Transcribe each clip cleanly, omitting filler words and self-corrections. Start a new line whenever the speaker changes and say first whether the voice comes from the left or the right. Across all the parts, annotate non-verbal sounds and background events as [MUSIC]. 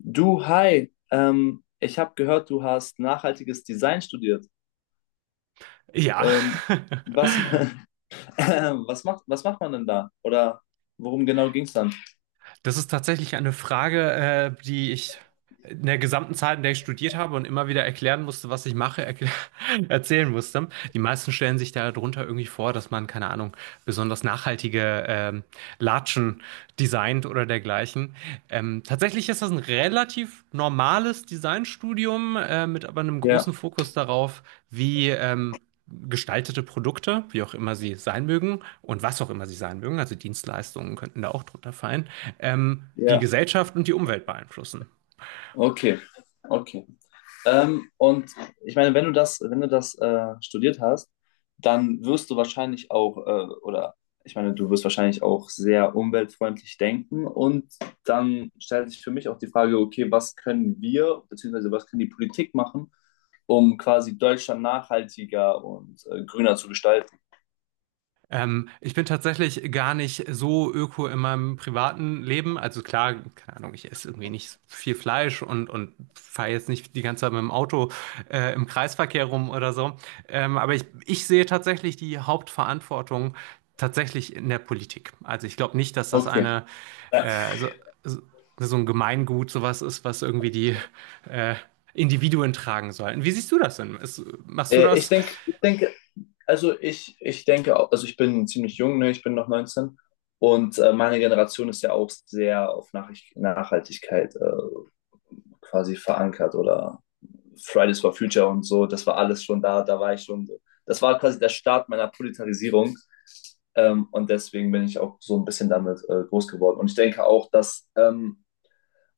left: Du, hi, ich habe gehört, du hast nachhaltiges Design studiert.
right: Ja,
left: Ähm, was,
right: [LAUGHS]
left: [LAUGHS] was macht man denn da? Oder worum genau ging es dann?
right: das ist tatsächlich eine Frage, die ich in der gesamten Zeit, in der ich studiert habe und immer wieder erklären musste, was ich mache, [LAUGHS] erzählen musste. Die meisten stellen sich darunter irgendwie vor, dass man, keine Ahnung, besonders nachhaltige Latschen designt oder dergleichen. Tatsächlich ist das ein relativ normales Designstudium mit aber einem großen
left: Ja,
right: Fokus darauf, wie gestaltete Produkte, wie auch immer sie sein mögen und was auch immer sie sein mögen, also Dienstleistungen könnten da auch drunter fallen, die
left: ja,
right: Gesellschaft und die Umwelt beeinflussen.
left: okay, okay. Und ich meine, wenn du das studiert hast, dann wirst du wahrscheinlich oder ich meine, du wirst wahrscheinlich auch sehr umweltfreundlich denken. Und dann stellt sich für mich auch die Frage, okay, was können wir, beziehungsweise was kann die Politik machen, um quasi Deutschland nachhaltiger und grüner zu gestalten?
right: Ich bin tatsächlich gar nicht so öko in meinem privaten Leben. Also klar, keine Ahnung, ich esse irgendwie nicht viel Fleisch und fahre jetzt nicht die ganze Zeit mit dem Auto im Kreisverkehr rum oder so. Aber ich sehe tatsächlich die Hauptverantwortung tatsächlich in der Politik. Also ich glaube nicht, dass das
left: Okay.
right: eine so, so so ein Gemeingut sowas ist, was irgendwie die äh, Individuen tragen sollten. Wie siehst du das denn? Machst du
left: Äh, ich
right: das
left: denke, ich denke, also ich denke, also ich bin ziemlich jung, ne? Ich bin noch 19. Und meine Generation ist ja auch sehr auf Nachricht Nachhaltigkeit quasi verankert oder Fridays for Future und so. Das war alles schon da, da war ich schon so. Das war quasi der Start meiner Proletarisierung. Und deswegen bin ich auch so ein bisschen damit groß geworden. Und ich denke auch, dass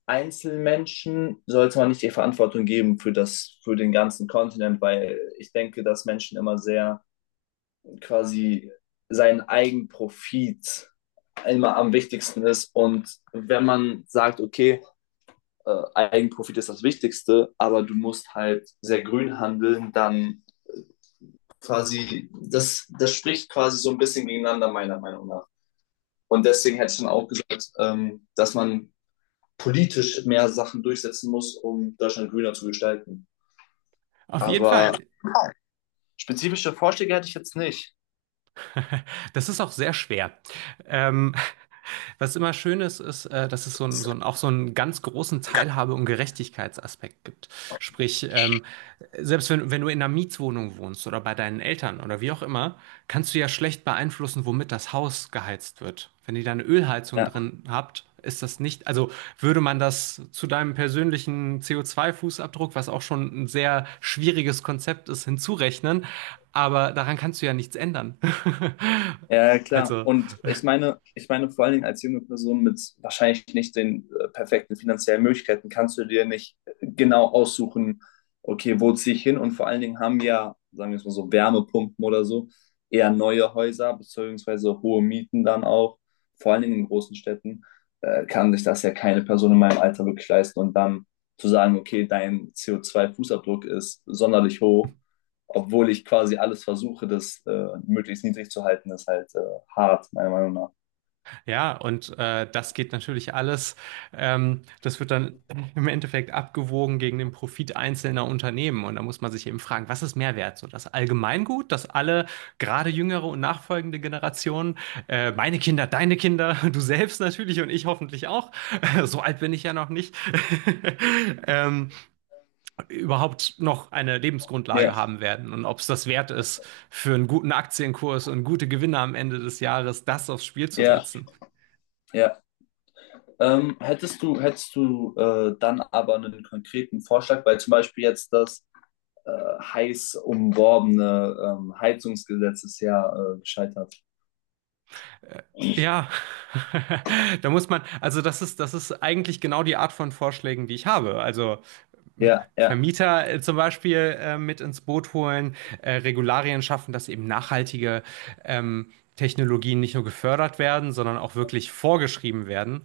left: Einzelmenschen sollte man nicht die Verantwortung geben für das, für den ganzen Kontinent, weil ich denke, dass Menschen immer sehr quasi seinen Eigenprofit immer am wichtigsten ist. Und wenn man sagt, okay, Eigenprofit ist das Wichtigste, aber du musst halt sehr grün handeln, dann quasi, das spricht quasi so ein bisschen gegeneinander, meiner Meinung nach. Und deswegen hätte ich dann auch gesagt, dass man politisch mehr Sachen durchsetzen muss, um Deutschland grüner zu gestalten.
right: auf jeden
left: Aber
right: Fall?
left: spezifische Vorschläge hätte ich jetzt nicht.
right: [LAUGHS] Das ist auch sehr schwer. Ähm, Was immer schön ist, ist, dass es auch so einen ganz großen Teilhabe- und Gerechtigkeitsaspekt gibt. Sprich, selbst wenn du in einer Mietwohnung wohnst oder bei deinen Eltern oder wie auch immer, kannst du ja schlecht beeinflussen, womit das Haus geheizt wird. Wenn ihr da eine Ölheizung
left: Ja,
right: drin habt, ist das nicht, also würde man das zu deinem persönlichen CO2-Fußabdruck, was auch schon ein sehr schwieriges Konzept ist, hinzurechnen, aber daran kannst du ja nichts ändern. [LAUGHS]
left: ja, ja, klar.
right: Also,
left: Und ich meine vor allen Dingen als junge Person mit wahrscheinlich nicht den perfekten finanziellen Möglichkeiten kannst du dir nicht genau aussuchen, okay, wo ziehe ich hin? Und vor allen Dingen haben ja, sagen wir es mal so, Wärmepumpen oder so, eher neue Häuser, beziehungsweise hohe Mieten dann auch. Vor allen Dingen in großen Städten kann sich das ja keine Person in meinem Alter wirklich leisten. Und dann zu sagen, okay, dein CO2-Fußabdruck ist sonderlich hoch, obwohl ich quasi alles versuche, das möglichst niedrig zu halten, ist halt hart, meiner Meinung nach.
right: ja, und das geht natürlich alles. Das wird dann im Endeffekt abgewogen gegen den Profit einzelner Unternehmen. Und da muss man sich eben fragen, was ist Mehrwert? So das Allgemeingut, dass alle, gerade jüngere und nachfolgende Generationen, meine Kinder, deine Kinder, [LAUGHS] du selbst natürlich und ich hoffentlich auch, [LAUGHS] so alt bin ich ja noch nicht, [LAUGHS] ähm, überhaupt noch eine
left: Ja,
right: Lebensgrundlage haben werden. Und ob es das wert ist, für einen guten Aktienkurs und gute Gewinne am Ende des Jahres das aufs Spiel zu
left: ja,
right: setzen.
left: ja. Hättest du dann aber einen konkreten Vorschlag, weil zum Beispiel jetzt das äh, heiß umworbene Heizungsgesetz ist ja gescheitert.
right: Äh, Ja, [LAUGHS] da muss man, also das ist eigentlich genau die Art von Vorschlägen, die ich habe. Also
left: Ja, ja,
right: Vermieter zum Beispiel mit ins Boot holen, Regularien schaffen, dass eben nachhaltige ähm, Technologien nicht nur gefördert werden, sondern auch wirklich vorgeschrieben werden.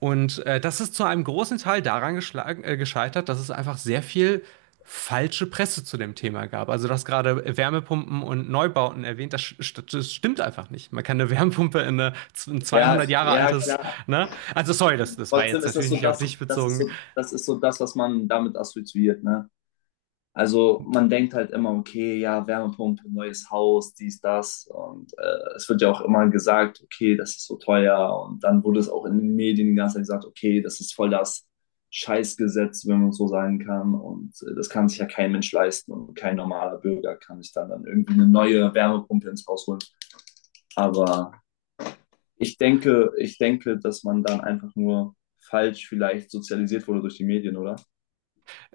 right: Und das ist zu einem großen Teil daran geschlagen, gescheitert, dass es einfach sehr viel falsche Presse zu dem Thema gab. Also du hast gerade Wärmepumpen und Neubauten erwähnt, das stimmt einfach nicht. Man kann eine Wärmepumpe in ein
left: ja,
right: 200 Jahre
left: ja,
right: altes,
left: klar.
right: ne? Also sorry, das war
left: Trotzdem
right: jetzt
left: ist das
right: natürlich
left: so
right: nicht auf
left: das,
right: dich
left: das ist
right: bezogen.
left: so, das ist so das, was man damit assoziiert, ne? Also man denkt halt immer, okay, ja, Wärmepumpe, neues Haus, dies, das. Und es wird ja auch immer gesagt, okay, das ist so teuer. Und dann wurde es auch in den Medien die ganze Zeit gesagt, okay, das ist voll das Scheißgesetz, wenn man so sagen kann. Und das kann sich ja kein Mensch leisten und kein normaler Bürger kann sich dann irgendwie eine neue Wärmepumpe ins Haus holen. Aber ich denke, dass man dann einfach nur falsch vielleicht sozialisiert wurde durch die Medien, oder?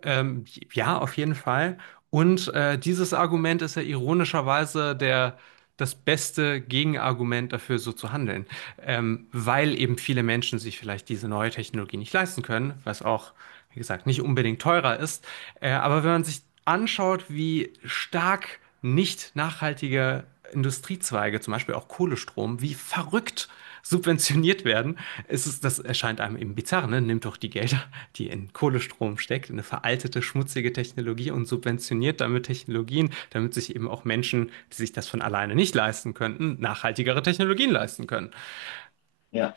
right: Ähm, ja, auf jeden Fall. Und dieses Argument ist ja ironischerweise das beste Gegenargument dafür, so zu handeln. Weil eben viele Menschen sich vielleicht diese neue Technologie nicht leisten können, was auch, wie gesagt, nicht unbedingt teurer ist. Aber wenn man sich anschaut, wie stark nicht nachhaltige Industriezweige, zum Beispiel auch Kohlestrom, wie verrückt subventioniert werden. Es ist, das erscheint einem eben bizarr, ne? Nimmt doch die Gelder, die in Kohlestrom steckt, in eine veraltete, schmutzige Technologie und subventioniert damit Technologien, damit sich eben auch Menschen, die sich das von alleine nicht leisten könnten, nachhaltigere Technologien leisten können.
left: Ja,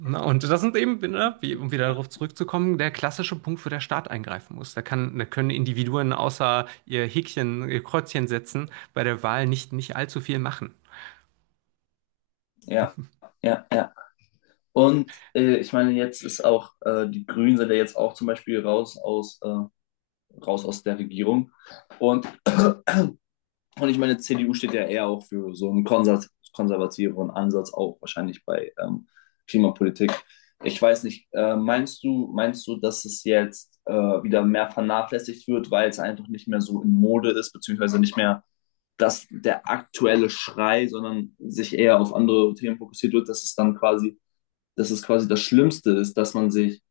right: Na, und das sind eben, ne, wie, um wieder darauf zurückzukommen, der klassische Punkt, wo der Staat eingreifen muss. Da können Individuen außer ihr Häkchen, ihr Kreuzchen setzen, bei der Wahl nicht allzu viel machen.
left: ja, ja, ja. Und ich meine, jetzt ist die Grünen sind ja jetzt auch zum Beispiel raus aus der Regierung. Und, und ich meine, CDU steht ja eher auch für so einen konservativeren Ansatz, auch wahrscheinlich bei Klimapolitik. Ich weiß nicht, meinst du, dass es jetzt wieder mehr vernachlässigt wird, weil es einfach nicht mehr so in Mode ist, beziehungsweise nicht mehr dass der aktuelle Schrei, sondern sich eher auf andere Themen fokussiert wird, dass es dann quasi dass es quasi das Schlimmste ist, dass man sich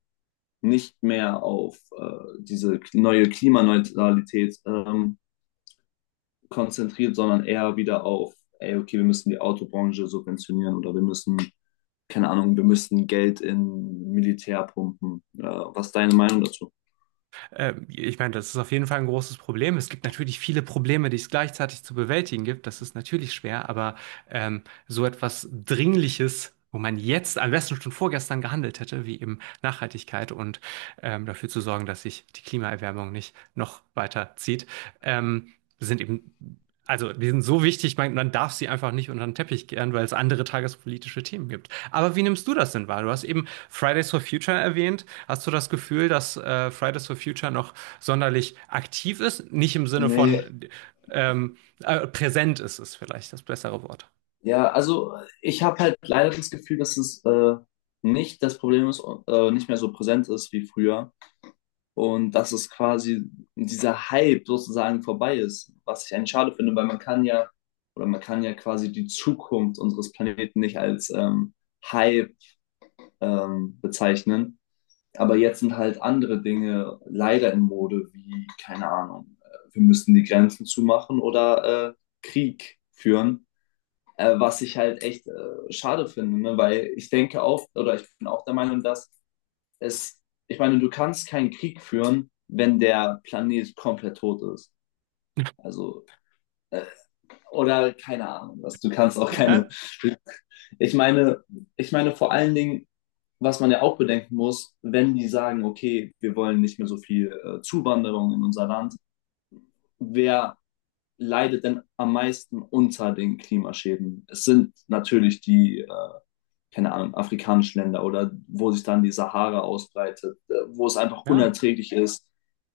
left: nicht mehr auf diese neue Klimaneutralität konzentriert, sondern eher wieder auf, ey, okay, wir müssen die Autobranche subventionieren oder wir müssen, keine Ahnung, wir müssen Geld in Militär pumpen. Was ist deine Meinung dazu?
right: Ich meine, das ist auf jeden Fall ein großes Problem. Es gibt natürlich viele Probleme, die es gleichzeitig zu bewältigen gibt. Das ist natürlich schwer, aber so etwas Dringliches, wo man jetzt am besten schon vorgestern gehandelt hätte, wie eben Nachhaltigkeit und dafür zu sorgen, dass sich die Klimaerwärmung nicht noch weiter zieht, ähm, sind eben, also die sind so wichtig, man darf sie einfach nicht unter den Teppich kehren, weil es andere tagespolitische Themen gibt. Aber wie nimmst du das denn wahr? Du hast eben Fridays for Future erwähnt. Hast du das Gefühl, dass Fridays for Future noch sonderlich aktiv ist? Nicht im Sinne
left: Nee,
right: von ähm, präsent ist es vielleicht das bessere Wort.
left: ja, also ich habe halt leider das Gefühl, dass es nicht das Problem ist, nicht mehr so präsent ist wie früher. Und dass es quasi dieser Hype sozusagen vorbei ist, was ich eigentlich schade finde, weil man kann ja oder man kann ja quasi die Zukunft unseres Planeten nicht als Hype bezeichnen. Aber jetzt sind halt andere Dinge leider in Mode, wie, keine Ahnung, wir müssten die Grenzen zumachen oder Krieg führen, was ich halt echt schade finde, ne? Weil ich denke auch, oder ich bin auch der Meinung, dass es, ich meine, du kannst keinen Krieg führen, wenn der Planet komplett tot ist. Also, äh, oder keine Ahnung, was, du kannst auch keine.
right: Nein,
left: [LAUGHS] Ich meine, ich meine vor allen Dingen, was man ja auch bedenken muss, wenn die sagen, okay, wir wollen nicht mehr so viel Zuwanderung in unser Land, wer leidet denn am meisten unter den Klimaschäden? Es sind natürlich die, keine Ahnung, afrikanischen Länder oder wo sich dann die Sahara ausbreitet, wo es einfach
right: ja.
left: unerträglich ist.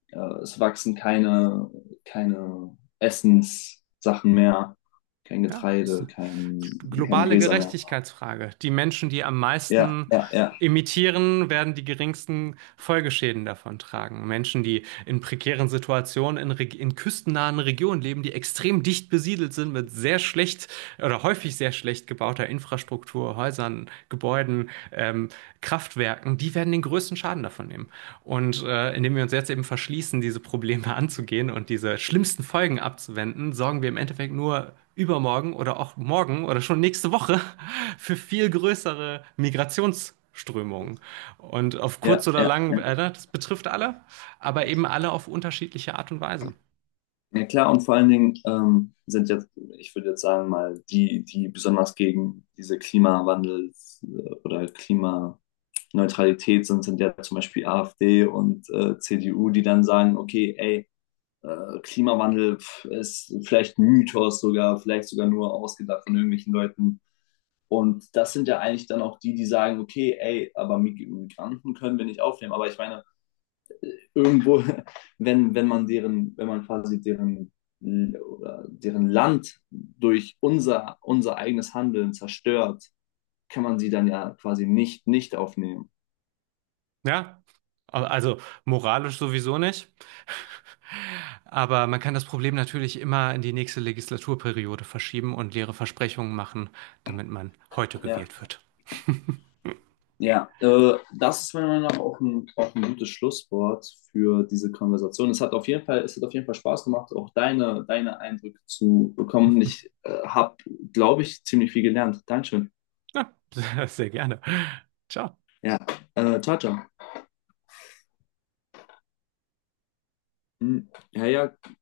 left: Es wachsen keine Essenssachen mehr, kein
right: Ja, passt.
left: Getreide, kein
right: Globale
left: Gräser mehr.
right: Gerechtigkeitsfrage. Die Menschen, die am
left: Ja,
right: meisten
left: ja, ja,
right: emittieren, werden die geringsten Folgeschäden davon tragen. Menschen, die in prekären Situationen in küstennahen Regionen leben, die extrem dicht besiedelt sind mit sehr schlecht oder häufig sehr schlecht gebauter Infrastruktur, Häusern, Gebäuden, Kraftwerken, die werden den größten Schaden davon nehmen. Und indem wir uns jetzt eben verschließen, diese Probleme [LAUGHS] anzugehen und diese schlimmsten Folgen abzuwenden, sorgen wir im Endeffekt nur übermorgen oder auch morgen oder schon nächste Woche [LAUGHS] für viel größere Migrationsströmungen. Und auf
left: ja,
right: kurz oder
left: ja,
right: lang,
left: ja.
right: das betrifft alle, aber eben alle auf unterschiedliche Art und Weise.
left: Ja, klar, und vor allen Dingen sind jetzt, ich würde jetzt sagen, mal die, die besonders gegen diese Klimawandel oder Klimaneutralität sind, sind ja zum Beispiel AfD und CDU, die dann sagen, okay, ey, Klimawandel pf, ist vielleicht ein Mythos sogar, vielleicht sogar nur ausgedacht von irgendwelchen Leuten. Und das sind ja eigentlich dann auch die, die sagen, okay, ey, aber Migranten können wir nicht aufnehmen. Aber ich meine, irgendwo, [LAUGHS] wenn man wenn man quasi deren Land durch unser eigenes Handeln zerstört, kann man sie dann ja quasi nicht aufnehmen.
right: Ja, also moralisch sowieso nicht. [LAUGHS] Aber man kann das Problem natürlich immer in die nächste Legislaturperiode verschieben und leere Versprechungen machen, damit man heute
left: Ja.
right: gewählt wird.
left: Ja, das ist meiner Meinung nach auch auch ein gutes Schlusswort für diese Konversation. Es hat auf jeden Fall Spaß gemacht, auch deine Eindrücke zu bekommen. Ich habe, glaube ich, ziemlich viel gelernt. Dankeschön.
right: Ja, [LAUGHS] sehr gerne. Ciao.
left: Ja, ciao, ciao. Hm, ja, ja,